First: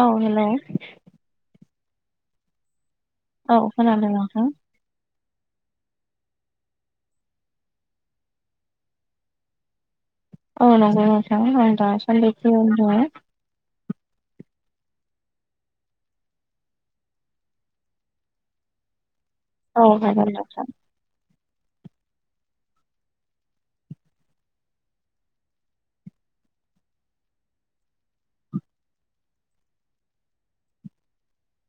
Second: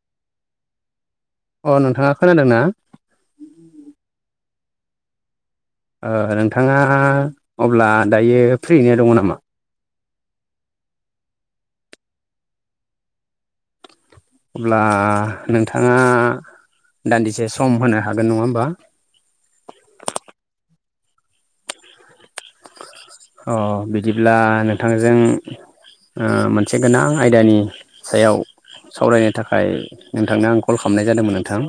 औ हेल'। अ नोंथाङा खोनादों ना? औ खोनादों नोंथां। ओ नोंथाङा अब्ला दायो फ्रियैनो दङ नामा? औ नंगौ नोंथां आं दासन्दि फ्रियावनो दङ'। अब्ला नोंथाङा दान्दिसे सम होनो हागोन नङा होमबा? औ हागोन नोंथां। अ बिदिब्ला नोंथांजों ओ मोनसे गोनां आयदानि सायाव सावरायनो थाखाय नोंथांनो आं कल खालामनाय जादोंमोन नोंथां।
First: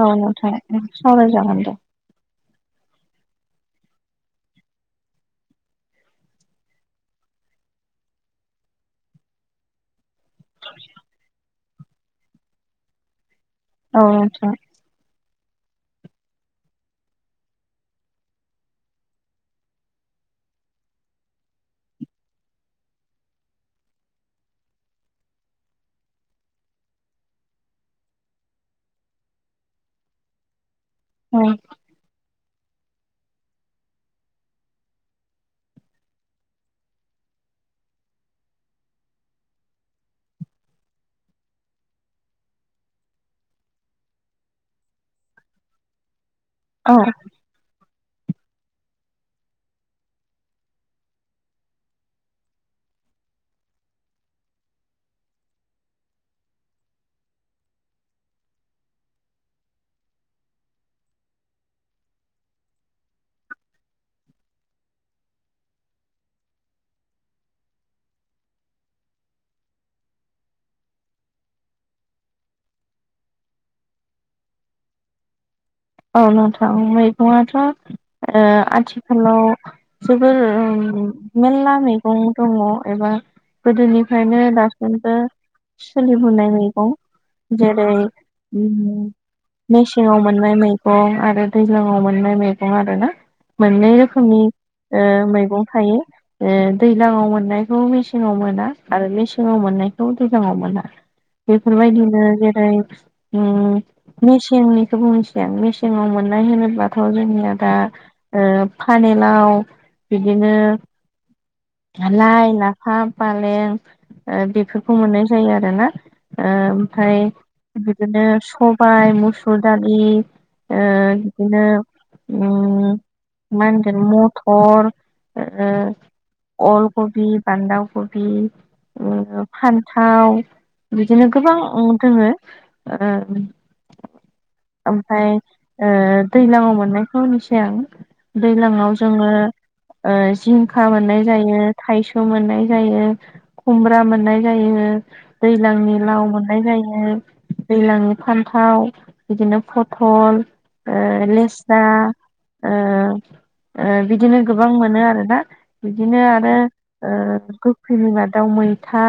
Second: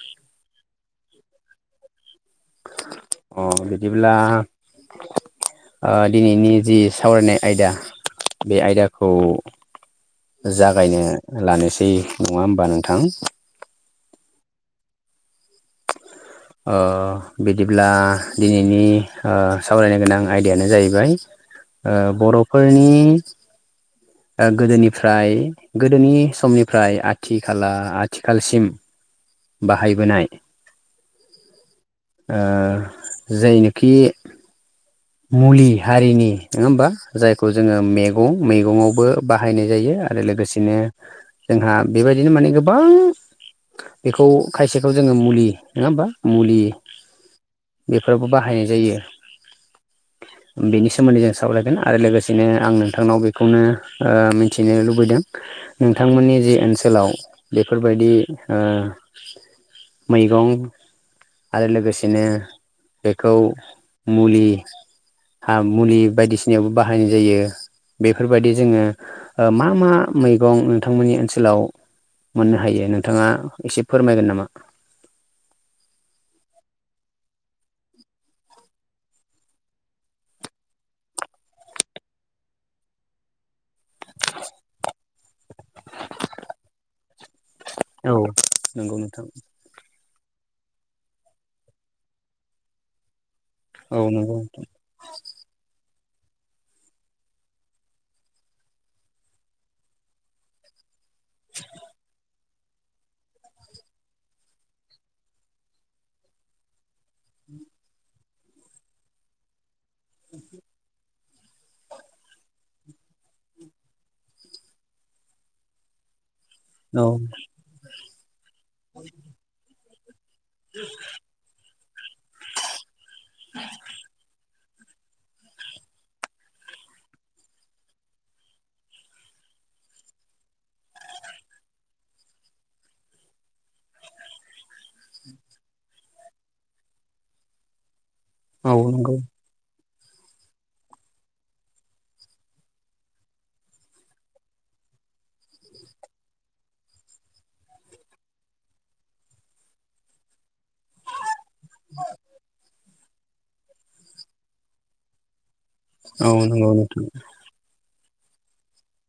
औ नोंथां सावराय जागोन दे। अ बिदिब्ला ओ दिनैनि जि सावरायनाय आयदा बे आयदाखौ जागायनो लानोसै नङा होमबा नोंथां? औ नोंथां। ओ बिदिब्ला दिनैनि ओ सावरायनो गोनां आयदायानो जाहैबाय ओ बर'फोरनि ओ गोदोनिफ्राय गोदोनि समनिफ्राय आथि खाला आथिखालसिम बाहायबोनाय औ जायनोखि मुलि हारिनि नङा होमबा जायखौ जोङो मैगं मैगंावबो बाहायनाय जायो आरो लोगोसे बिदिनो जोंहा बेबायदिनो माने गोबां बेखौ खायसेखौ जोङो मुलि नङा होमबा? मुलि औ बेफोरावबो बाहायनाय जायो। बेनि सोमोन्दै जों सावरायायगोन आरो लोगोसेनो आं नोंथांनाव बेखौनो ओ मिथिनो लुबैदों नोंथांमोननि जि ओनसोलाव बेफोरबायदि मैगं आरो लोगोसेनो बेखौ मुलि हा मुलि बायदिसिनायावबो बाहायनाय जायो बेफोरबायदि जोङो मा मा मैगं नोंथांमोननि ओनसोलाव मोननो हायो नोंथाङा एसे फोरमायगोन नामा औ नोंथां मैगंआथ' आथिखालाव जोबोर मेरला मैगं दङ एबा गोदोनिफ्रायनो दासिमबो सोलिबोनाय मैगं जेरै औ नंगौ नोंथां मेसेंाव मोननाय मैगं आरो दैज्लाङआव मोननाय मैगं आर ना मोननै औ नंगौ रोखोमनि मैगं थायो दैज्लाङाव मोननायखौ मेसेङाव मोना आरो मेसेङाव मोननायखौ दैज्लाङाव मोना बेफोरबायदिनो जेरै मेसेंनिखौ बुंसै आं मेसे सिङाव मोननाय होनोब्लााथ' जोंनिया दा पानलाव बिदिनो लाइ लाफा फालें ओ बेफोरखौ मोननाय जायो आरो ना औ ओमफ्राय बिदिनो सबाय मोसुर दालि [inaudible] बिदिनो मा होनगोन मथर अलकबि बान्दा कबि फान्थाव बिदिनो गोबां दङो ओमफ्राय दैज्लाांआव मोननायखौ होनसै आं औ दै्लाङाव नंगौ जोङो जिंखा मोननाय जायो थायस' मोननाय जायो खुमब्रा मोननाय जायो दैज्लांनि लाव मोननाय जायो दैज्लांनि फान्थाव बिदिनो फथल ओ लेस्रा ओ ओ बिदिनो गोबां मोनो आरोना बिदिनो औ नंगौ नोंथां आरो फैनिबा दाउ मैथा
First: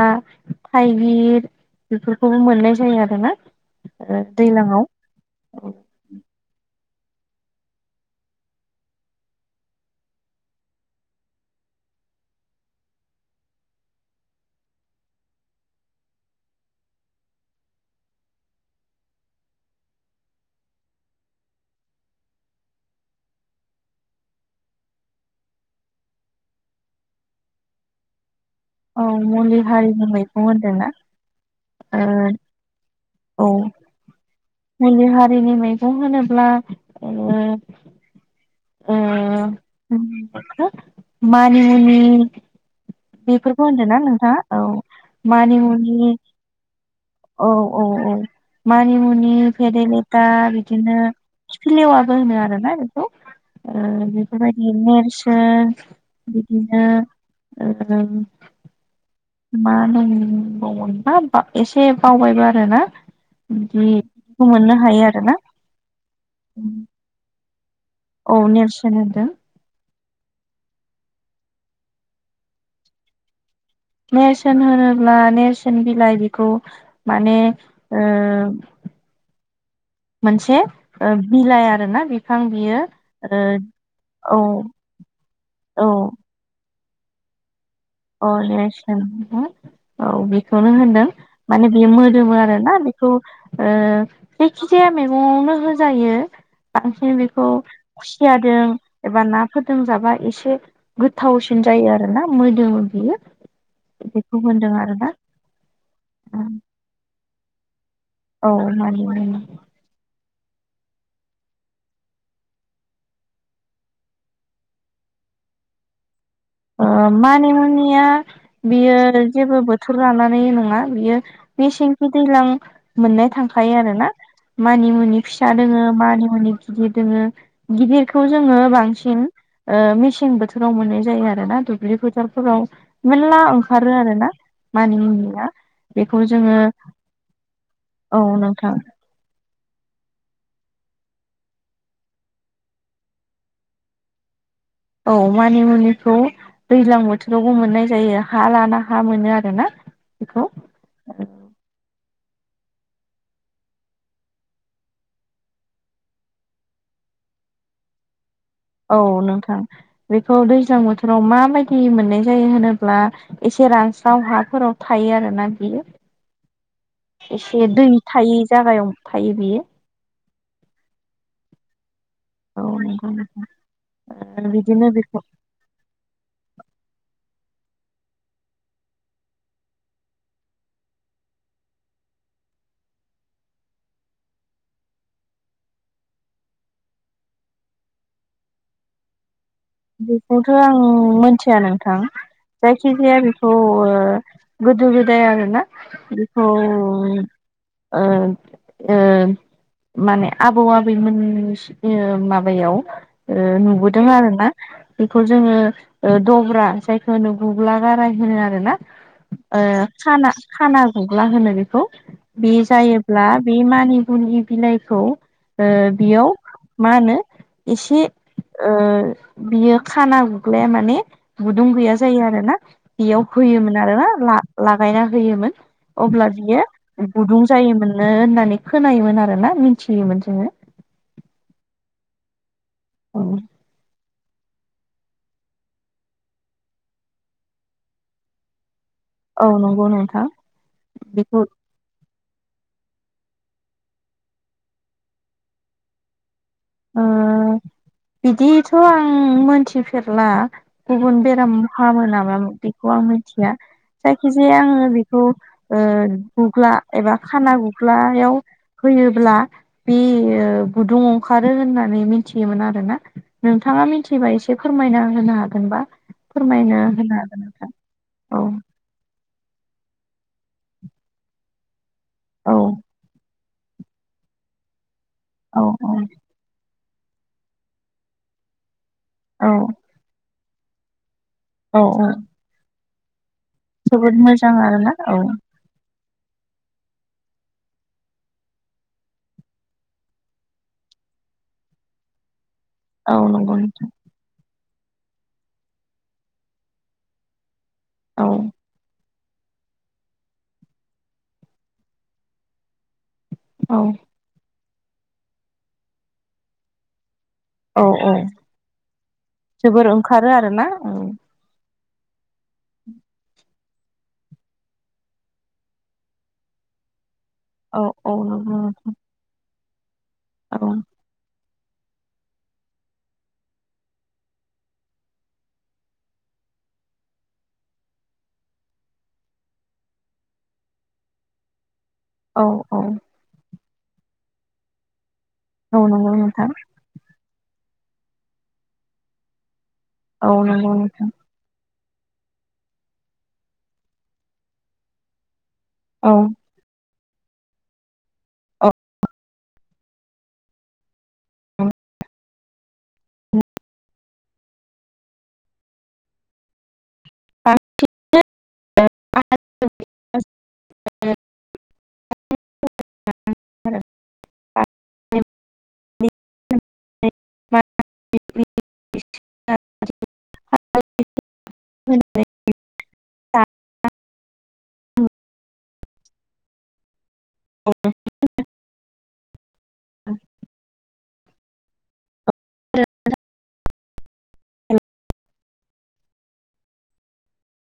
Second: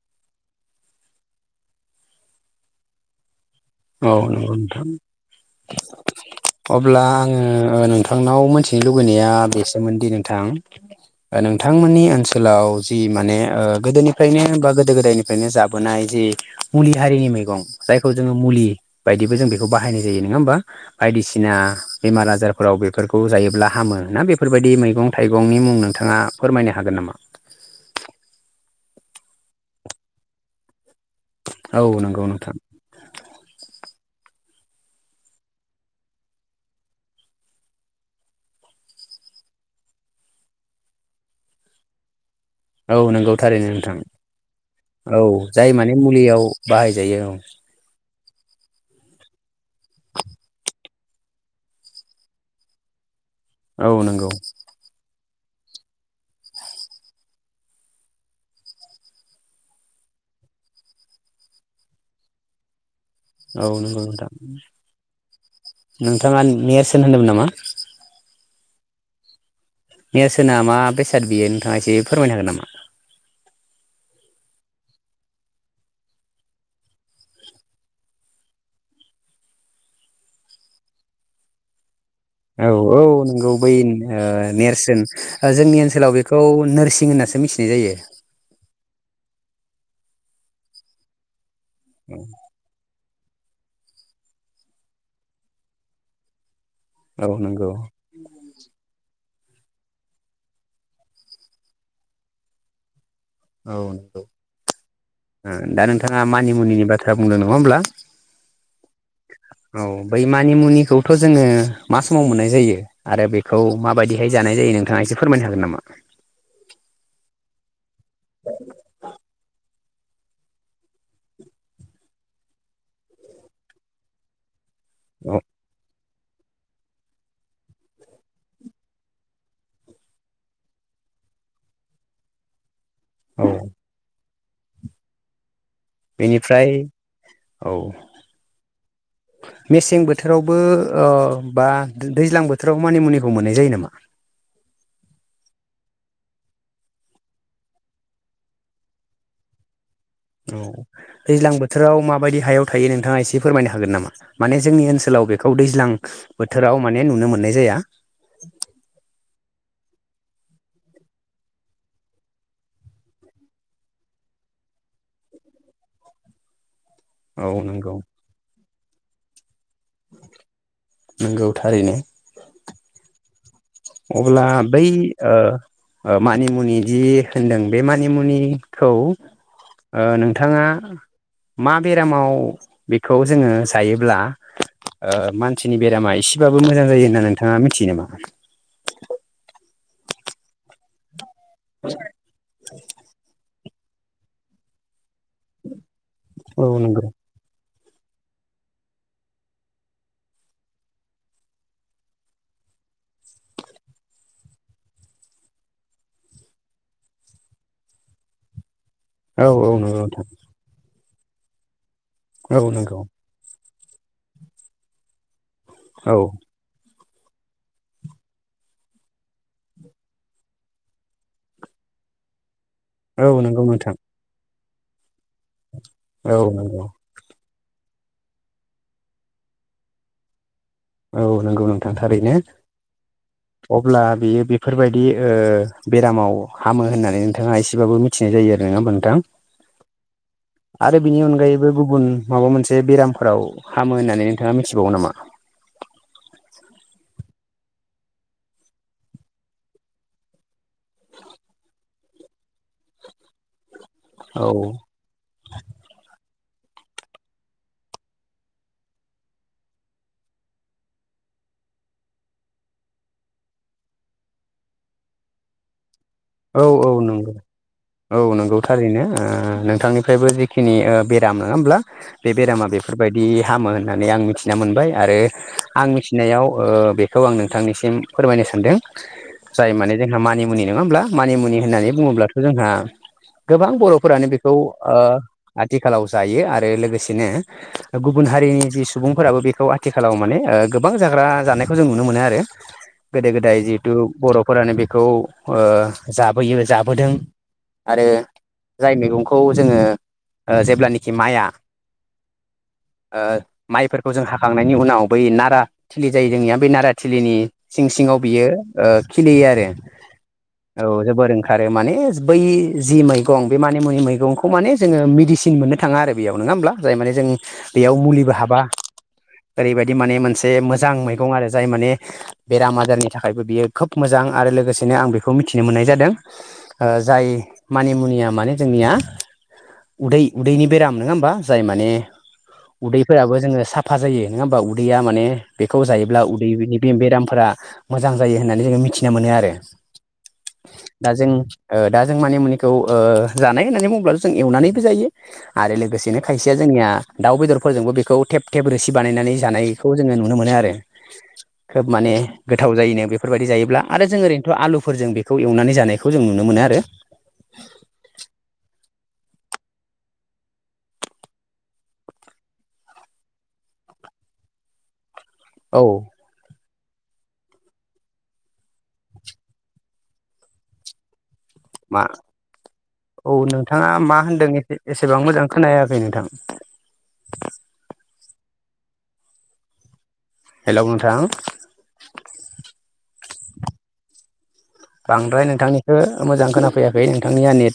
थाइगिर बेफोरखौबो मोननाय जायो आरोना औ नंगौ दैज्लांआव नोंथां अब्ला आङो नोंथांनाव मोनथिनो लुबैनाया बेसोमोनदि नोंथां नोंथांमोननि ओनसोलाव जि माने गोदोनिफ्रायनो बा गोदो गोदायनिफ्रायनो जाबोनाय जि मुलि हारिनि मैगं जायखौ जोङो मुलि बायदिबो जों बेखौ बाहायनाय जायो नङा होमबा बायदिसिना बेमार आजारफोराव बेफोरखौ जायोब्ला हामो ना बेफोरबायदि मैगं थाइगंनि मुं नोंथाङा फोरमायनो हागोन नामा औ मुलि हारिमु मैगं होन्दोंना औ नंगौ नोंथां औ मुलि हारिनि मैगं होनोब्ला अ मानिमनि औ नंगौ बेफोरखौ थारैनो होनदों नोंथां ना नोंथाङा औ औ मानि जाय माने मुनि मुलियाव बाहायजायो औ। औ औ। मानिमुनि फेरेलेथा बिदिनो खाफि लेवाबो होनो आरोना बेखौ। औ ओ नंगौ बेफोरबायदि नेरसोन बिदिनो मा होनबावमोनबा एसे बावबायबो आरोना। औ नंगौ नोंथां बिदिखौ मोननो हायो आरोना नोंथाङा मयेरसोन होनदोंमोन नामा औ नेलसनद नेरसोना मा बेसाद बियो नोंथाङा एसे फोरमायनो हागोन नामा नेरसोन होनोब्ला नेरसोन बिलाइ बेखौ माने ओ मोनसे बिलाइ आरो ना बे औ औ नंगौ। बै ओ नेरसोन जोंनि औ ओनसोलाव बे खौ नोरसिं होननासो मिथिनाय जायो। [unintelligible] औ बेखौनो होनदों माने बेयो मोदोमो आरो ना जायखि ओ जाया मैगंआवनो होजायो। बांसिन औ बेखौ नंगौ खुसियादों एबा ना फोदोंजाबा एसे गोथावसिन जायो आरो ना मोदोम बियो। औ नंगौ। बेखौ होनदों आरोना ओ दा नोंथाङा मानिमुनिनि बाथ्रा बुंदों नङा होमब्ला? औ मानिमुनि। औ बै मानिमुनिखौथ' जोङो मा समाव मोननाय जायो? आरो बेखौ माबायदिहाय जानाय जायो नोंथाङा एसे फोरमायनो हागोन नामा? ओ मानि मुनिया बियो जेबो बो थोर लानानै नङा बियो मेसेंखि दैज्लां मोननाय थांखायो आरोना। मानि मुनि औ फिसा दोङो मानि मुनि गिदिर दोङो गिदिरखौ जोङो बांसिन ओ मेसें बोथोराव मोननाय जायो आ रोना दुब्लि फोथारफोराव मेरला औ ओंखारो आरो ना मानि मुनिया। बेखौ जोङो बेनिफ्राय औ औ नोंथां। मेसें बोथोरावबो ओ बा दैज्लां बोथोराव मानिमुनिखौ मोननाय जायो नामा? औ मानि मुनिखौ दैज्लां बोथोरावबो मोननाय जायो हा लाना हा मोनो आरोना बेखौ। औ। दैज्लां बोथोराव माबायदि हायाव थायो नोंथाङा एसे फोरमायनो हागोन नामा? माने जोंनि ओनसोलाव बेखौ दैज्लां बोथोराव माने नुनो मोननाय जाया। औ नोंथां बेखौ दैज्लां बोथोराव माबायदि मोननाय जायो होनोब्ला एसे रानस्राव हाफोराव थायो आरोना बियो। [inaudible] एसे दै नंगौ थायै जागायाव थायो बियो। नोंगौ थारैनो। औ नंगौ नंगौ। अब्ला बै ओ ओ मानिमुनि जि होनदों बे मानिमुनिखौ ओ नोंथाङा मा बेरामाव बेखौ जोङो जायोब्ला ओ मानसिनि बेरामा एसेबाबो मोजां जायो होनना नोंथाङा मिथियो नामा? बेखौथ' आं मिथिया नोंथां। जायखि जाया बेखौ गोदो गोदाय आरो ना औ नोंगौ। ओ ओ माने आबौ आबैमोन माबायव ओ नुबोदों आर ना। बेखौ जोङो दब्रा जायखौ होनो गुुब्ला गाराय होनो आरो ना औ ओ औ नंगौ नोंथां खाना खाना गुग्ला होनो बेखौ बे औ नंगौ जायोब्ला बे मानिगुनि बिलाइखौ ओ औ बेयाव मा होनो एसे ओ बियो खाना गुग्लाया माने गुदुं गैया जायो आरो ना। बेयाव औ नंगौ होयोमोन नोंथां आरो ना लागायना होयोमोन अब्ला औ बियो नंगौ गुदुं जायोमोननो होननानै खोनायोमोन आरोना मिथियोमोन जोङो औ नंगौ नोंथां थारैनो। औ। अब्ला बियो बेफोरबायदि ओ बेरामाव हामो होननानै नोंथाङा एसेबाबो मि थिनाय जायो आरो नङा होनबा नोंथां? औ नंगौ नोंथां आरो बिनि बेखौ अनगायैबो गुबुन माबा मोनसे बेरामफोराव हामो होननानै नोंथाङा मिथिबावो नामा? ओ बिदिथ' आं मोनथिफेरला। गुबुन बेराम फामो नामा बेखौ आं मिथिया औ जायखिजाया आङो। बेखौ ओ गुग्ला एबा खाना गुग्लायाव होयोब्ला बे गुदुं खारो होननानै मिथियोमोन आरो ना नोंथाङा मिथिबा एसे फोरमायना होनो हागोनबा। औ फोरमायनो औ होनो नंगौ हागोन औ नंगौ थारैनो नोंथांनि फ्रायबो जिखिनि ओ बेराम नङा होमब्ला बे औ बेरामा बेफोरबायदि हामो होननानै आं मिथिना मोनबाय आरो औ आं मिथिनायाव ओ बे खौ आं नोंथांनिसिम फोरमायनो सानदों औ जाय माने जोंहा मानिमुनि नङा होमब्ला मानिमुनि औ होननानै औ बुङोब्लाथ' जोंहा गोबां जोबोद बर'फोरानो बेखौ मोजां आरोना ओ औ आथिखालाव जायो आरो लोगोसेनो गुबुन हारिनि जि सुबुंफोराबो बेखौ आथिखालाव माने ओ गोबां जाग्रा जानायखौ जों नुनो मोनो आरो औ गोदो नंगौ गोदाय नोंथां जिहेथु बर'फोरानो बेखौ ओ जाबोयो जाबोदों आरो औ जाय मैगंखौ जोङो जेब्लानाखि माइया ओ औ माइफोरखौ जों हाखांनायनि उनाव बै नारा थिलि जायो जोंनिया बै नारा थिलिनि औ सिं सिङाव बियो ओ खिलियो आरो खारो आरो ना औ जोबोर ओंखारो माने बै जि मैगं बे मानि मुनि मैगंखौ माने जोङो मेदिसिन मोनो थाङा आरो बेयाव नङा होमब्ला जाय माने जों औ बेयाव औ मुलिबो हाबा नंगौ ओरैबायाददि माने मोनसे औ मोजां मैगं आरो जाय माने बेराम आजारनि थाखायबो बियो खोब मोजां। आरो लोगोसेनो आं बे खौ मिथिनो मोननाय जादों जाय मानि मुनिया माने जोंनिया उदै उदैनि बेराम नङा होमबा जाय माने औ औ फोराबो जोङो साफा जायो नङा होमबा उदैया माने औ बेखौ नंगौ जायोब्ला नोंथां उदै बिदि बे बेरामफोरा मोजां जायो होननानै जोङो मिथिना मोनो आरो औ नंगौ नोंथां दा जों दा जों मानि मुनिखौ ओ जानाय होननानै बुङोब्ला' जों एवनानैबो जायो। आरो औ लोगोसेनो खायसेया जोंनिया दाउ बेदरफोरजोंबो बेखौ थेब थेब रोसि बानायनानै जानाय खौ जोङो नुनो मोनो आरो खोब माने गोथाव जायोनो बेफोरबायदि जायोब्ला आरो जों ओरैनोथ' आलुफोरजों बेखौ एवनानै जानायखौ जों नुनो मोनो आरो। [unintelligible] [unintelligible] औ [unintelligible] मा औ नोंथाङा मा होनदों एसेबां मोजां खोनायाखै नोंथां औ हेल' नोंथां [unintelligible] बांद्राय नोंथांनिखो मोजां खोनाफैयाखै नोंथांनिया नेट